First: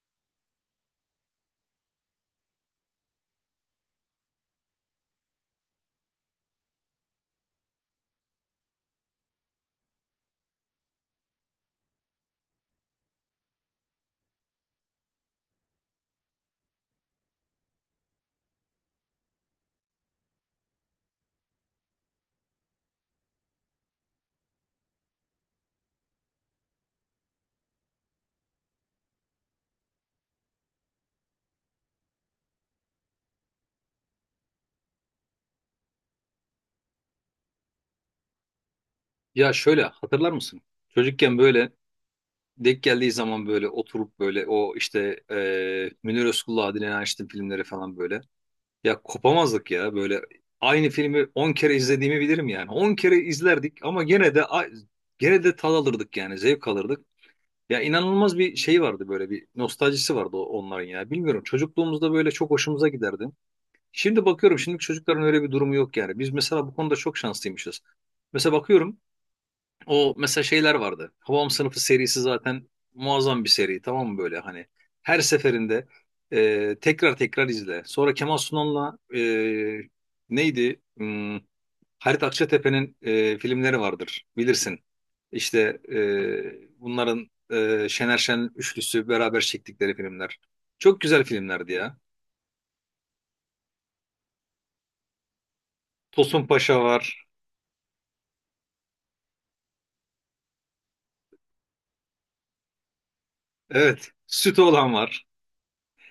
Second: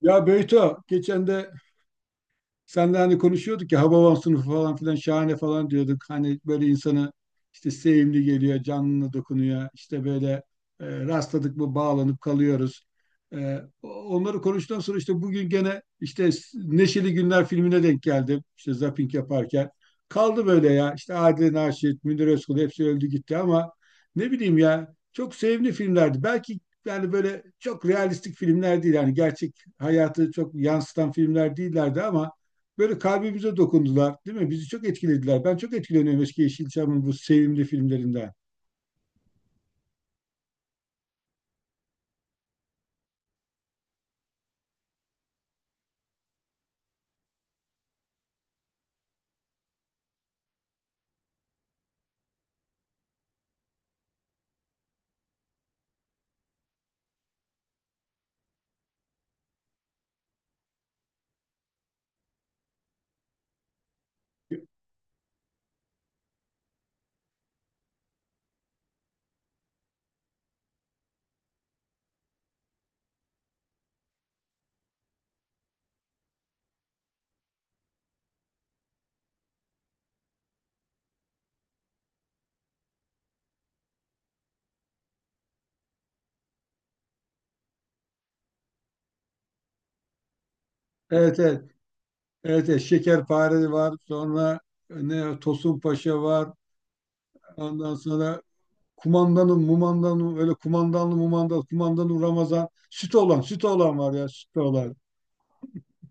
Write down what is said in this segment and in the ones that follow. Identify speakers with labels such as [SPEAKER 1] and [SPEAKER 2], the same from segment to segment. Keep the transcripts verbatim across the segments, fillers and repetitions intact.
[SPEAKER 1] Ya Beyto, geçen de senle hani konuşuyorduk ya, Hababam sınıfı falan filan şahane falan diyorduk. Hani böyle insana işte sevimli geliyor, canlına dokunuyor. İşte böyle e, rastladık mı bağlanıp kalıyoruz. E, onları konuştuktan sonra işte bugün gene işte Neşeli Günler filmine denk geldim. İşte zapping yaparken. Kaldı böyle ya. İşte Adile Naşit, Münir Özkul hepsi öldü gitti ama ne bileyim ya, çok sevimli filmlerdi. Belki yani böyle çok realistik filmler değil. Yani gerçek hayatı çok yansıtan filmler değillerdi ama böyle kalbimize dokundular, değil mi? Bizi çok etkilediler. Ben çok etkileniyorum eski Yeşilçam'ın bu sevimli filmlerinden.
[SPEAKER 2] Ya şöyle hatırlar mısın? Çocukken böyle denk geldiği zaman böyle oturup böyle o işte eee Münir Özkul'la Adile Naşit'in filmleri falan böyle. Ya kopamazdık ya böyle aynı filmi on kere izlediğimi bilirim yani. On kere izlerdik ama gene de a- gene de tad alırdık yani zevk alırdık. Ya inanılmaz bir şey vardı böyle bir nostaljisi vardı o- onların ya. Bilmiyorum çocukluğumuzda böyle çok hoşumuza giderdi. Şimdi bakıyorum şimdiki çocukların öyle bir durumu yok yani. Biz mesela bu konuda çok şanslıymışız. Mesela bakıyorum o mesela şeyler vardı. Havam Sınıfı serisi zaten muazzam bir seri, tamam mı, böyle hani. Her seferinde e, tekrar tekrar izle. Sonra Kemal Sunal'la e, neydi? Hmm, Halit Akçatepe'nin e, filmleri vardır bilirsin. İşte e, bunların e, Şener Şen üçlüsü beraber çektikleri filmler. Çok güzel
[SPEAKER 1] Evet, evet,
[SPEAKER 2] filmlerdi ya.
[SPEAKER 1] evet, evet. Şekerpare var, sonra ne Tosun Paşa
[SPEAKER 2] Tosun
[SPEAKER 1] var,
[SPEAKER 2] Paşa var.
[SPEAKER 1] ondan sonra kumandanım, mumandanım, öyle kumandanlı, mumandan, kumandanım Ramazan, süt olan, süt olan
[SPEAKER 2] Evet.
[SPEAKER 1] var ya, süt
[SPEAKER 2] Süt olan
[SPEAKER 1] olan.
[SPEAKER 2] var.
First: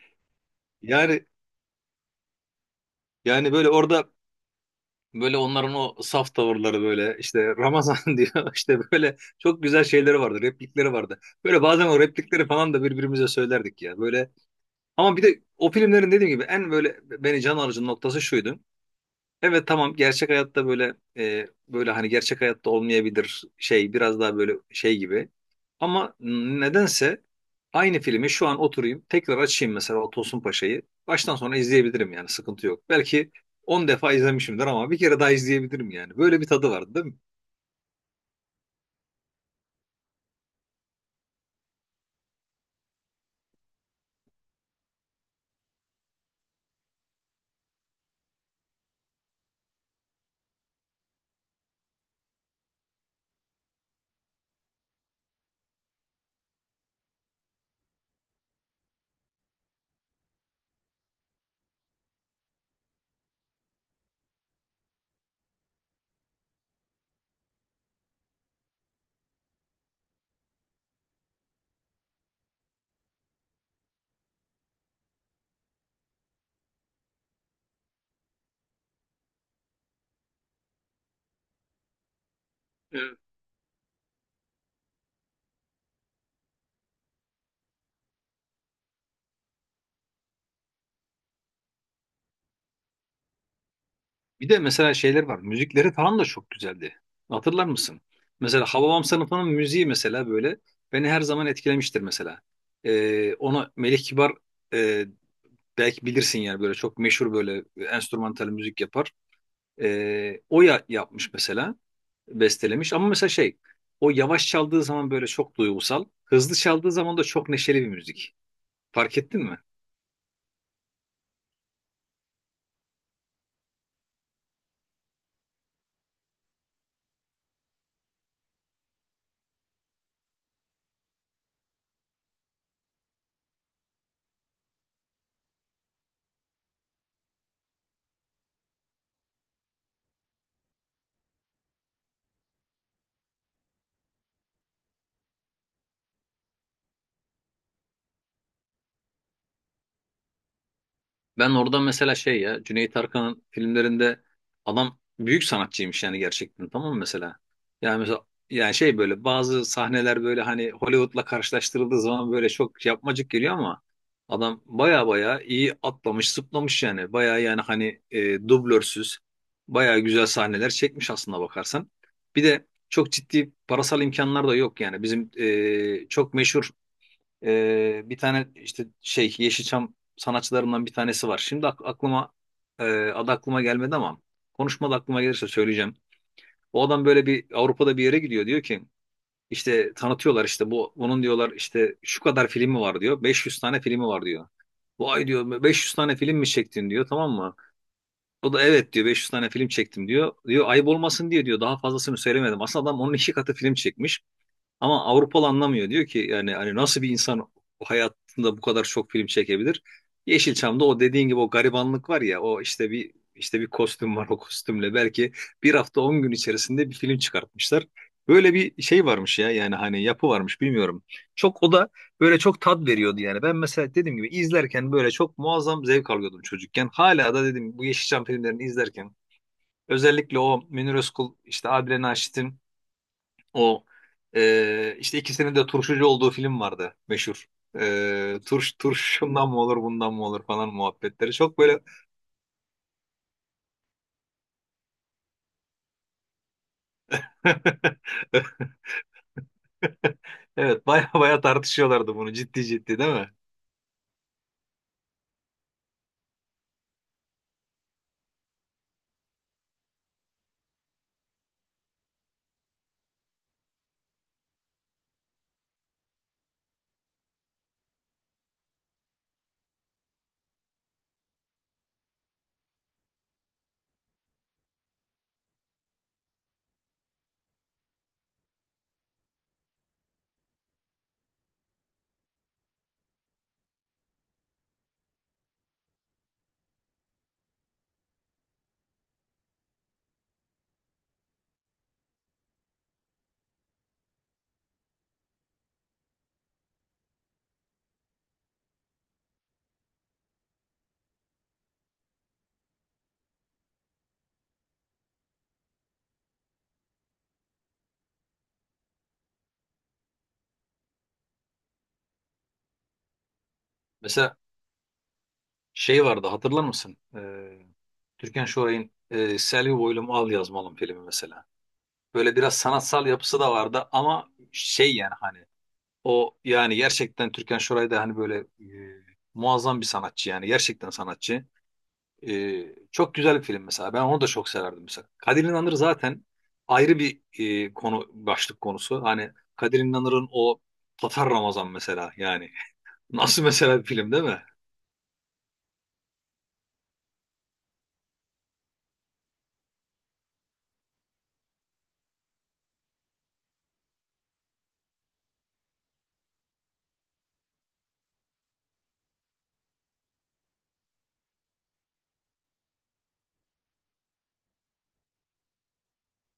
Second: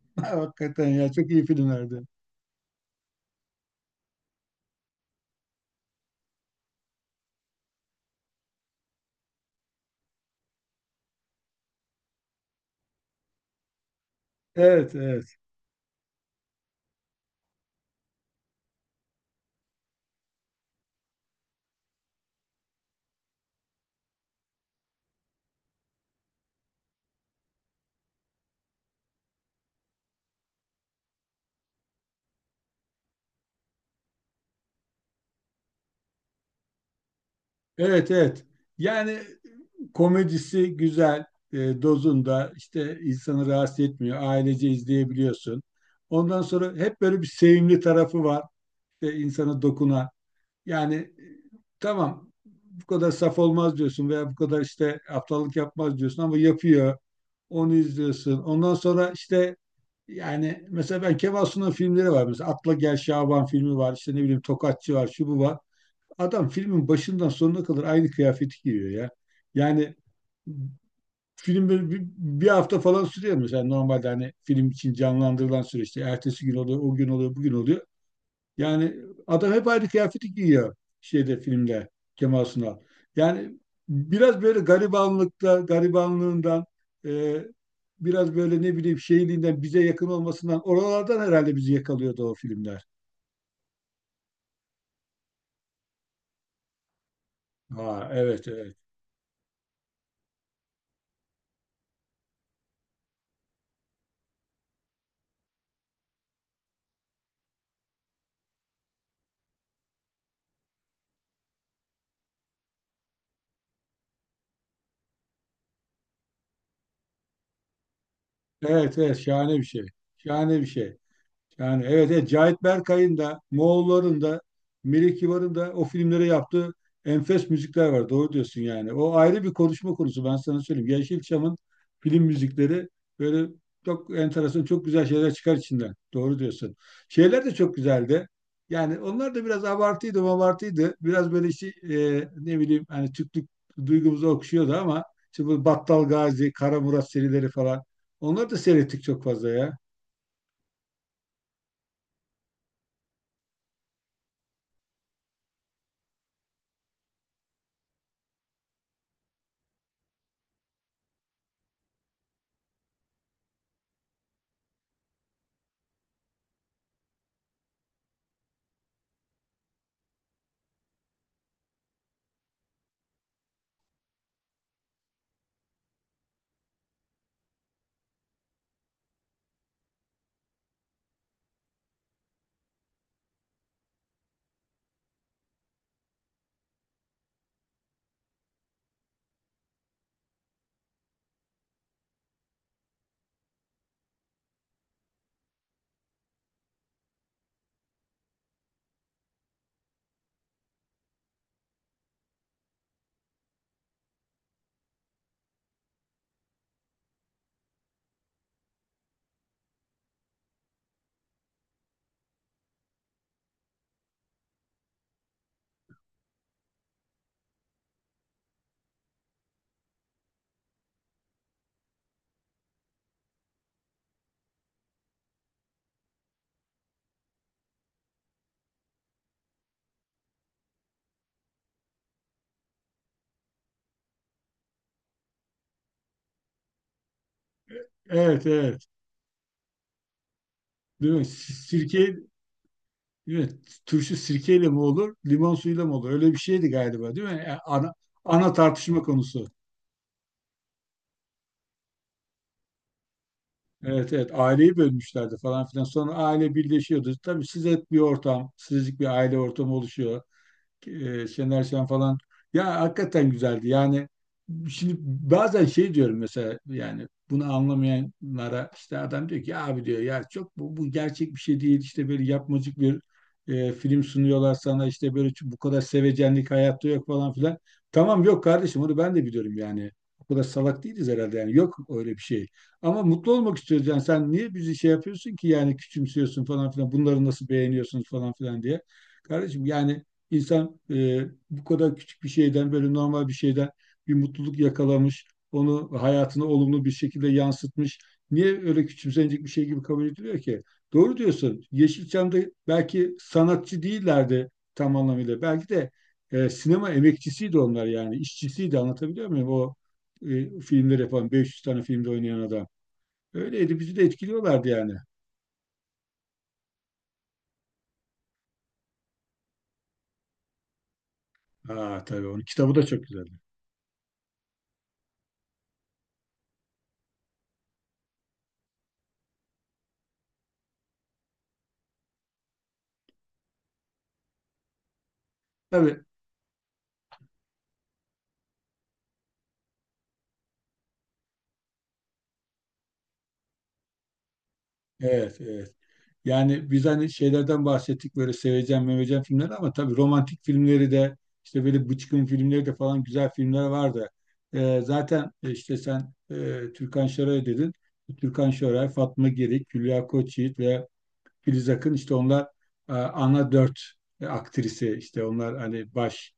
[SPEAKER 1] Hakikaten ya,
[SPEAKER 2] Yani
[SPEAKER 1] çok iyi filmlerdi.
[SPEAKER 2] yani böyle orada böyle onların o saf tavırları böyle işte Ramazan diyor işte böyle çok güzel şeyleri vardı, replikleri vardı. Böyle bazen o replikleri falan da birbirimize söylerdik ya böyle.
[SPEAKER 1] Evet,
[SPEAKER 2] Ama bir
[SPEAKER 1] evet.
[SPEAKER 2] de o filmlerin dediğim gibi en böyle beni can alıcı noktası şuydu. Evet tamam, gerçek hayatta böyle e, böyle hani gerçek hayatta olmayabilir, şey biraz daha böyle şey gibi. Ama nedense aynı filmi şu an oturayım tekrar açayım mesela o Tosun Paşa'yı. Baştan sona izleyebilirim yani, sıkıntı yok. Belki on defa izlemişimdir ama bir kere daha izleyebilirim yani. Böyle bir tadı vardı değil mi?
[SPEAKER 1] Evet, evet. Yani komedisi güzel, e, dozunda, işte insanı rahatsız etmiyor. Ailece izleyebiliyorsun. Ondan sonra hep böyle bir sevimli tarafı var. İşte insana dokunan. Yani e, tamam, bu kadar saf olmaz diyorsun veya bu kadar işte aptallık yapmaz diyorsun ama yapıyor. Onu izliyorsun. Ondan sonra işte yani mesela ben Kemal Sunal'ın filmleri var. Mesela Atla Gel Şaban filmi var. İşte ne bileyim Tokatçı var. Şu bu var. Adam filmin başından sonuna kadar aynı kıyafeti giyiyor ya. Yani film böyle bir, bir hafta falan sürüyor mesela normalde, hani film için canlandırılan süreçte. Ertesi gün oluyor, o gün oluyor, bugün oluyor. Yani adam hep aynı kıyafeti giyiyor şeyde, filmde, Kemal Sunal.
[SPEAKER 2] Evet.
[SPEAKER 1] Yani biraz böyle garibanlıkta, garibanlığından, e, biraz böyle ne bileyim şeyliğinden, bize yakın olmasından, oralardan herhalde bizi yakalıyordu o filmler.
[SPEAKER 2] Bir de mesela şeyler var. Müzikleri falan da çok güzeldi. Hatırlar mısın?
[SPEAKER 1] Ha, evet,
[SPEAKER 2] Mesela
[SPEAKER 1] evet.
[SPEAKER 2] Hababam sınıfının müziği mesela böyle beni her zaman etkilemiştir mesela. Ee, ona Melih Kibar e, belki bilirsin yani böyle çok meşhur böyle enstrümantal müzik yapar. Ee, o ya yapmış mesela, bestelemiş. Ama mesela şey, o yavaş çaldığı zaman böyle çok duygusal, hızlı çaldığı zaman da çok neşeli bir müzik.
[SPEAKER 1] Evet, evet,
[SPEAKER 2] Fark ettin
[SPEAKER 1] şahane
[SPEAKER 2] mi?
[SPEAKER 1] bir şey. Şahane bir şey. Yani evet, evet, Cahit Berkay'ın da, Moğolların da, Melih Kibar'ın da o filmlere yaptığı enfes müzikler var. Doğru diyorsun yani. O ayrı bir konuşma konusu, ben sana söyleyeyim. Yeşilçam'ın film müzikleri böyle çok enteresan, çok güzel şeyler çıkar içinden. Doğru diyorsun. Şeyler de çok güzeldi. Yani onlar da biraz abartıydı, abartıydı. Biraz böyle işte e, ne bileyim hani Türklük duygumuzu okşuyordu ama işte bu Battal Gazi, Kara Murat serileri falan. Onları da seyrettik çok fazla ya.
[SPEAKER 2] Ben orada mesela şey ya Cüneyt Arkın'ın filmlerinde adam büyük sanatçıymış yani, gerçekten, tamam mı, mesela? Yani mesela yani şey böyle bazı sahneler böyle hani Hollywood'la karşılaştırıldığı zaman böyle çok yapmacık geliyor ama adam baya baya iyi atlamış zıplamış yani, baya yani hani e, dublörsüz baya güzel sahneler çekmiş aslında bakarsan. Bir de çok ciddi parasal imkanlar da yok yani, bizim e, çok meşhur ee, bir tane işte şey Yeşilçam sanatçılarımdan bir tanesi var. Şimdi ak- aklıma e, adı aklıma gelmedi ama konuşmada aklıma gelirse söyleyeceğim. O adam böyle bir Avrupa'da bir yere gidiyor, diyor ki işte tanıtıyorlar, işte bu bunun diyorlar işte şu kadar filmi var diyor. beş yüz tane filmi var diyor. Vay diyor, beş yüz tane film mi çektin diyor, tamam mı? O da evet diyor, beş yüz tane film çektim diyor. Diyor, ayıp olmasın diye diyor daha fazlasını söylemedim. Aslında adam onun iki katı film çekmiş. Ama Avrupalı anlamıyor. Diyor ki yani hani nasıl bir insan hayatında bu kadar çok film çekebilir? Yeşilçam'da o dediğin gibi o garibanlık var ya, o işte bir işte bir kostüm var, o kostümle belki bir hafta on gün içerisinde bir film çıkartmışlar. Böyle bir şey varmış ya yani hani, yapı varmış bilmiyorum. Çok o da böyle çok tat veriyordu yani. Ben mesela dediğim gibi izlerken böyle çok muazzam zevk alıyordum çocukken. Hala da dedim, bu Yeşilçam filmlerini izlerken özellikle o Münir Özkul işte Adile Naşit'in o e, işte ikisinin de turşucu olduğu film vardı meşhur. E,
[SPEAKER 1] Evet,
[SPEAKER 2] turş
[SPEAKER 1] evet.
[SPEAKER 2] turşundan mı olur bundan mı olur falan
[SPEAKER 1] Değil mi?
[SPEAKER 2] muhabbetleri.
[SPEAKER 1] Si-
[SPEAKER 2] Çok böyle
[SPEAKER 1] Sirke, değil mi? Turşu sirkeyle mi olur, limon suyuyla mı olur? Öyle bir şeydi galiba, değil mi? Yani ana, ana tartışma konusu.
[SPEAKER 2] evet, baya baya tartışıyorlardı bunu ciddi ciddi değil mi?
[SPEAKER 1] Evet, evet. Aileyi bölmüşlerdi falan filan. Sonra aile birleşiyordu. Tabii siz et bir ortam, sizlik bir aile ortamı oluşuyor. e, Şener Şen falan. Ya hakikaten güzeldi. Yani şimdi bazen şey diyorum mesela, yani bunu anlamayanlara, işte adam diyor ki "Ya abi, diyor ya, çok bu, bu gerçek bir şey değil. İşte böyle yapmacık bir e, film sunuyorlar sana, işte böyle bu kadar sevecenlik hayatta yok" falan filan. Tamam yok kardeşim, onu ben de biliyorum yani. O kadar salak değiliz herhalde, yani yok öyle bir şey. Ama mutlu olmak istiyoruz yani. Sen niye bizi şey yapıyorsun ki, yani küçümsüyorsun falan filan, bunları nasıl beğeniyorsunuz falan filan diye. Kardeşim yani İnsan e, bu kadar küçük bir şeyden, böyle normal bir şeyden bir mutluluk yakalamış, onu hayatına olumlu bir şekilde yansıtmış. Niye öyle küçümsenecek bir şey gibi kabul ediliyor ki? Doğru diyorsun. Yeşilçam'da belki sanatçı değillerdi tam anlamıyla. Belki de e, sinema emekçisiydi onlar yani, işçisiydi, anlatabiliyor muyum? O e, filmleri yapan beş yüz tane filmde oynayan adam. Öyleydi, bizi de
[SPEAKER 2] Mesela
[SPEAKER 1] etkiliyorlardı yani.
[SPEAKER 2] şey vardı, hatırlar mısın? E, Türkan Şoray'ın e, Selvi Boylum Al Yazmalım filmi mesela.
[SPEAKER 1] Aa tabii,
[SPEAKER 2] Böyle
[SPEAKER 1] onun
[SPEAKER 2] biraz
[SPEAKER 1] kitabı da çok
[SPEAKER 2] sanatsal
[SPEAKER 1] güzeldi.
[SPEAKER 2] yapısı da vardı ama şey yani hani o yani gerçekten Türkan Şoray da hani böyle e, muazzam bir sanatçı, yani gerçekten sanatçı. Ee, çok güzel bir film mesela. Ben onu da çok severdim mesela. Kadir İnanır
[SPEAKER 1] Tabii.
[SPEAKER 2] zaten ayrı bir e, konu, başlık konusu. Hani Kadir İnanır'ın o Tatar Ramazan mesela yani. Nasıl mesela bir film değil mi?
[SPEAKER 1] Evet, evet. Yani biz hani şeylerden bahsettik, böyle seveceğim meveceğim filmleri, ama tabii romantik filmleri de, işte böyle bıçkın filmleri de falan, güzel filmler vardı. Ee, zaten e, işte sen e, Türkan Şoray dedin. Türkan Şoray, Fatma Girik, Hülya Koçyiğit ve Filiz Akın, işte onlar e, ana dört e, aktrisi, işte onlar hani baş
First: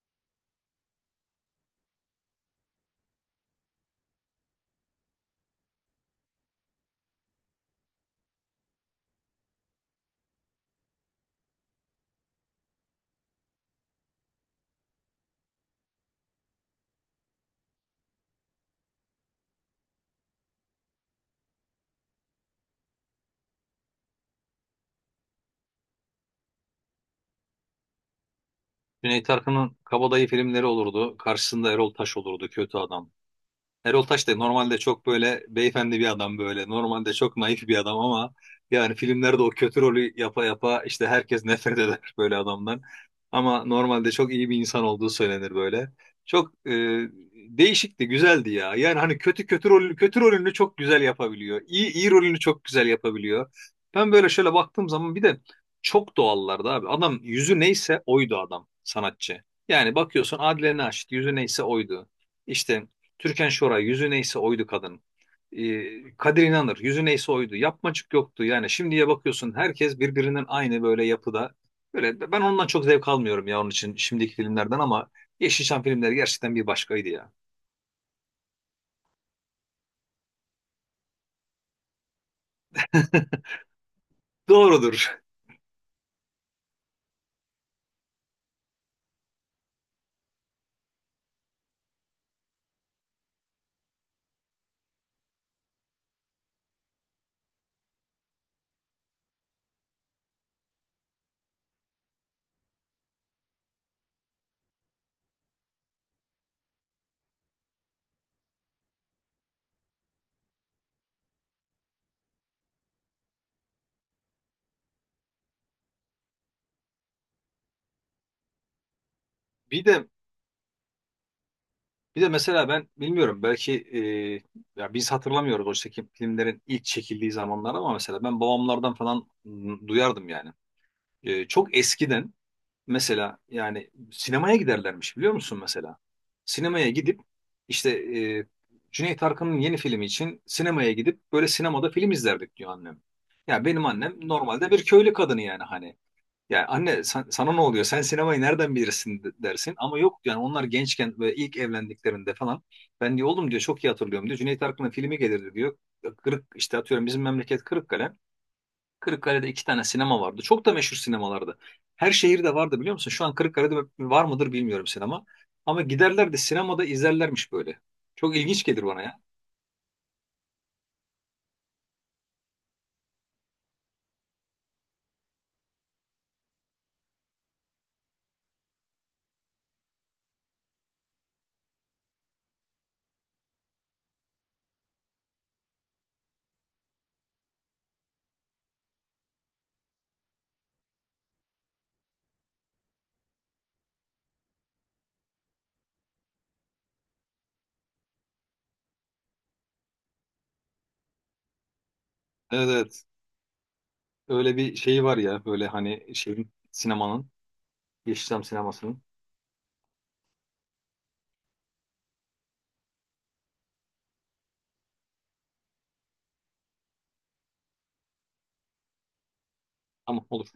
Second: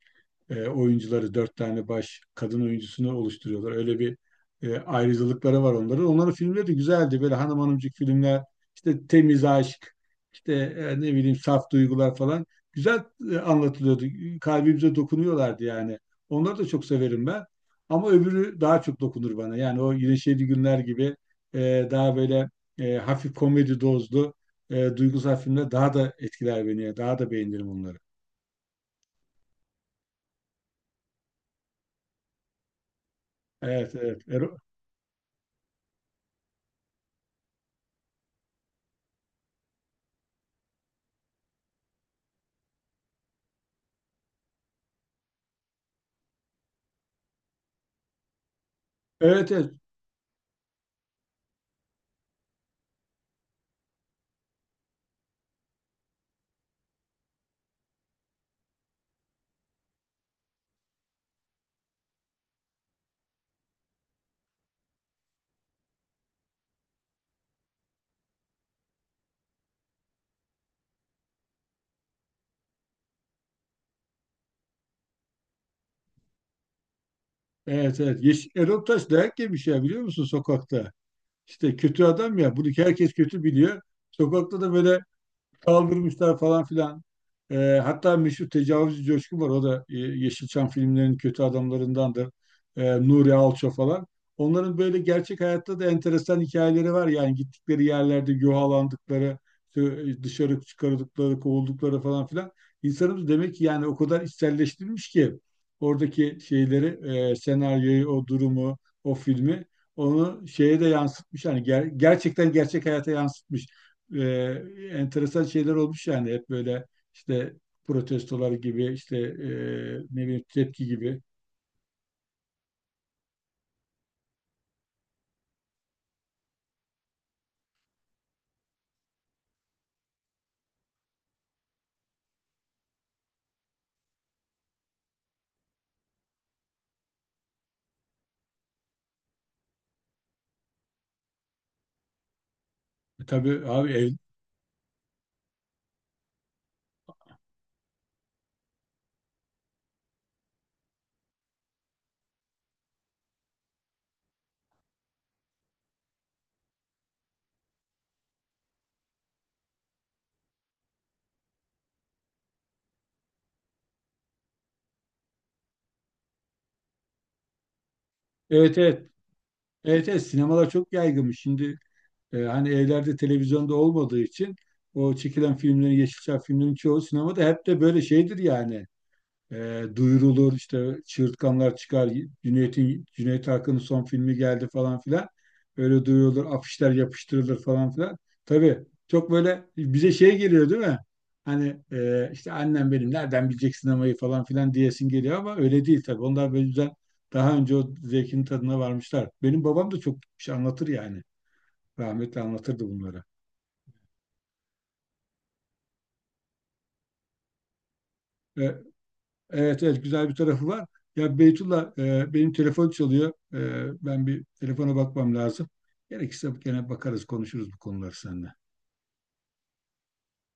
[SPEAKER 1] e, oyuncuları, dört tane baş kadın oyuncusunu oluşturuyorlar. Öyle bir e, ayrıcalıkları var onların. Onların filmleri de güzeldi. Böyle hanım hanımcık filmler, işte temiz aşk, işte e, ne bileyim saf duygular falan. Güzel e, anlatılıyordu. Kalbimize dokunuyorlardı yani. Onları da çok severim ben. Ama öbürü daha çok dokunur bana. Yani o Yine Şeydi Günler gibi e, daha böyle e, hafif komedi dozlu e, duygusal filmler daha da etkiler beni. Daha da beğenirim onları.
[SPEAKER 2] Cüneyt Arkın'ın Kabadayı filmleri olurdu. Karşısında Erol Taş olurdu, kötü adam.
[SPEAKER 1] Evet,
[SPEAKER 2] Erol
[SPEAKER 1] evet.
[SPEAKER 2] Taş da
[SPEAKER 1] Erol-
[SPEAKER 2] normalde çok böyle beyefendi bir adam böyle. Normalde çok naif bir adam ama yani filmlerde o kötü rolü yapa yapa işte herkes nefret eder böyle adamdan. Ama normalde çok iyi bir insan olduğu söylenir böyle. Çok e, değişikti, güzeldi ya. Yani hani kötü
[SPEAKER 1] Evet,
[SPEAKER 2] kötü
[SPEAKER 1] evet.
[SPEAKER 2] rolünü kötü rolünü çok güzel yapabiliyor. İyi iyi rolünü çok güzel yapabiliyor. Ben böyle şöyle baktığım zaman bir de çok doğallardı abi. Adam, yüzü neyse oydu, adam sanatçı. Yani bakıyorsun Adile Naşit yüzü neyse oydu. İşte Türkan Şoray yüzü neyse oydu kadın. Ee, Kadir İnanır yüzü neyse oydu. Yapmacık yoktu. Yani şimdiye bakıyorsun herkes birbirinin aynı böyle yapıda. Böyle ben ondan çok zevk almıyorum ya, onun için şimdiki filmlerden ama Yeşilçam filmleri gerçekten bir başkaydı ya.
[SPEAKER 1] Evet, evet. Yeş Erol Taş dayak yemiş ya, biliyor musun, sokakta? İşte kötü adam ya. Bunu herkes kötü biliyor. Sokakta da böyle
[SPEAKER 2] Doğrudur.
[SPEAKER 1] kaldırmışlar falan filan. Ee, hatta meşhur tecavüzcü Coşkun var. O da e, Yeşilçam filmlerinin kötü adamlarındandır. Ee, Nuri Alço falan. Onların böyle gerçek hayatta da enteresan hikayeleri var. Yani gittikleri yerlerde yuhalandıkları, işte dışarı çıkarıldıkları, kovuldukları falan filan. İnsanımız demek ki yani o kadar içselleştirmiş ki oradaki şeyleri, e, senaryoyu, o durumu, o filmi, onu şeye de yansıtmış. Yani ger- gerçekten gerçek hayata yansıtmış, e, enteresan şeyler olmuş yani, hep böyle işte protestolar gibi, işte e,
[SPEAKER 2] Bir de
[SPEAKER 1] ne bileyim tepki gibi.
[SPEAKER 2] bir de mesela ben bilmiyorum, belki e, ya biz hatırlamıyoruz o çekim filmlerin ilk çekildiği zamanlar ama mesela ben babamlardan falan m, duyardım yani. E, çok eskiden mesela, yani sinemaya giderlermiş biliyor musun mesela? Sinemaya gidip işte e, Cüneyt Arkın'ın yeni filmi için sinemaya gidip böyle sinemada film izlerdik diyor annem.
[SPEAKER 1] E, tabii
[SPEAKER 2] Ya benim
[SPEAKER 1] abi, ev,
[SPEAKER 2] annem normalde bir köylü kadını yani hani. Ya anne, sen- sana ne oluyor? Sen sinemayı nereden bilirsin de- dersin. Ama yok yani, onlar gençken ve ilk evlendiklerinde falan. Ben diyor oğlum, diyor çok iyi hatırlıyorum diyor. Cüneyt Arkın'ın filmi gelirdi diyor. Kırık işte atıyorum, bizim memleket Kırıkkale. Kırıkkale'de iki tane sinema vardı. Çok da meşhur sinemalardı. Her şehirde vardı biliyor musun? Şu an Kırıkkale'de var mıdır bilmiyorum sinema. Ama giderler de sinemada izlerlermiş böyle. Çok ilginç
[SPEAKER 1] evet,
[SPEAKER 2] gelir
[SPEAKER 1] evet,
[SPEAKER 2] bana ya.
[SPEAKER 1] evet, evet, sinemalar çok yaygınmış. Şimdi e, hani evlerde televizyonda olmadığı için o çekilen filmlerin, Yeşilçam filmlerin çoğu sinemada, hep de böyle şeydir yani. E, duyurulur, işte çığırtkanlar çıkar, Cüneyt'in, Cüneyt Arkın'ın son filmi geldi falan filan. Öyle duyurulur, afişler yapıştırılır falan filan. Tabii çok böyle bize şey geliyor, değil mi? Hani e, işte annem benim nereden bilecek sinemayı falan filan diyesin geliyor ama öyle değil tabii. Onlar böyle güzel, daha önce o zevkin tadına varmışlar. Benim babam da çok şey anlatır yani. Rahmetli
[SPEAKER 2] Evet
[SPEAKER 1] anlatırdı
[SPEAKER 2] evet.
[SPEAKER 1] bunları.
[SPEAKER 2] Öyle bir şeyi var ya böyle hani şeyin, sinemanın, Yeşilçam
[SPEAKER 1] E,
[SPEAKER 2] sinemasının.
[SPEAKER 1] Evet, evet, güzel bir tarafı var. Ya Beytullah, e, benim telefon çalıyor. E, ben bir telefona bakmam lazım. Gerekirse gene bakarız, konuşuruz bu konuları seninle.
[SPEAKER 2] Tamam, olur.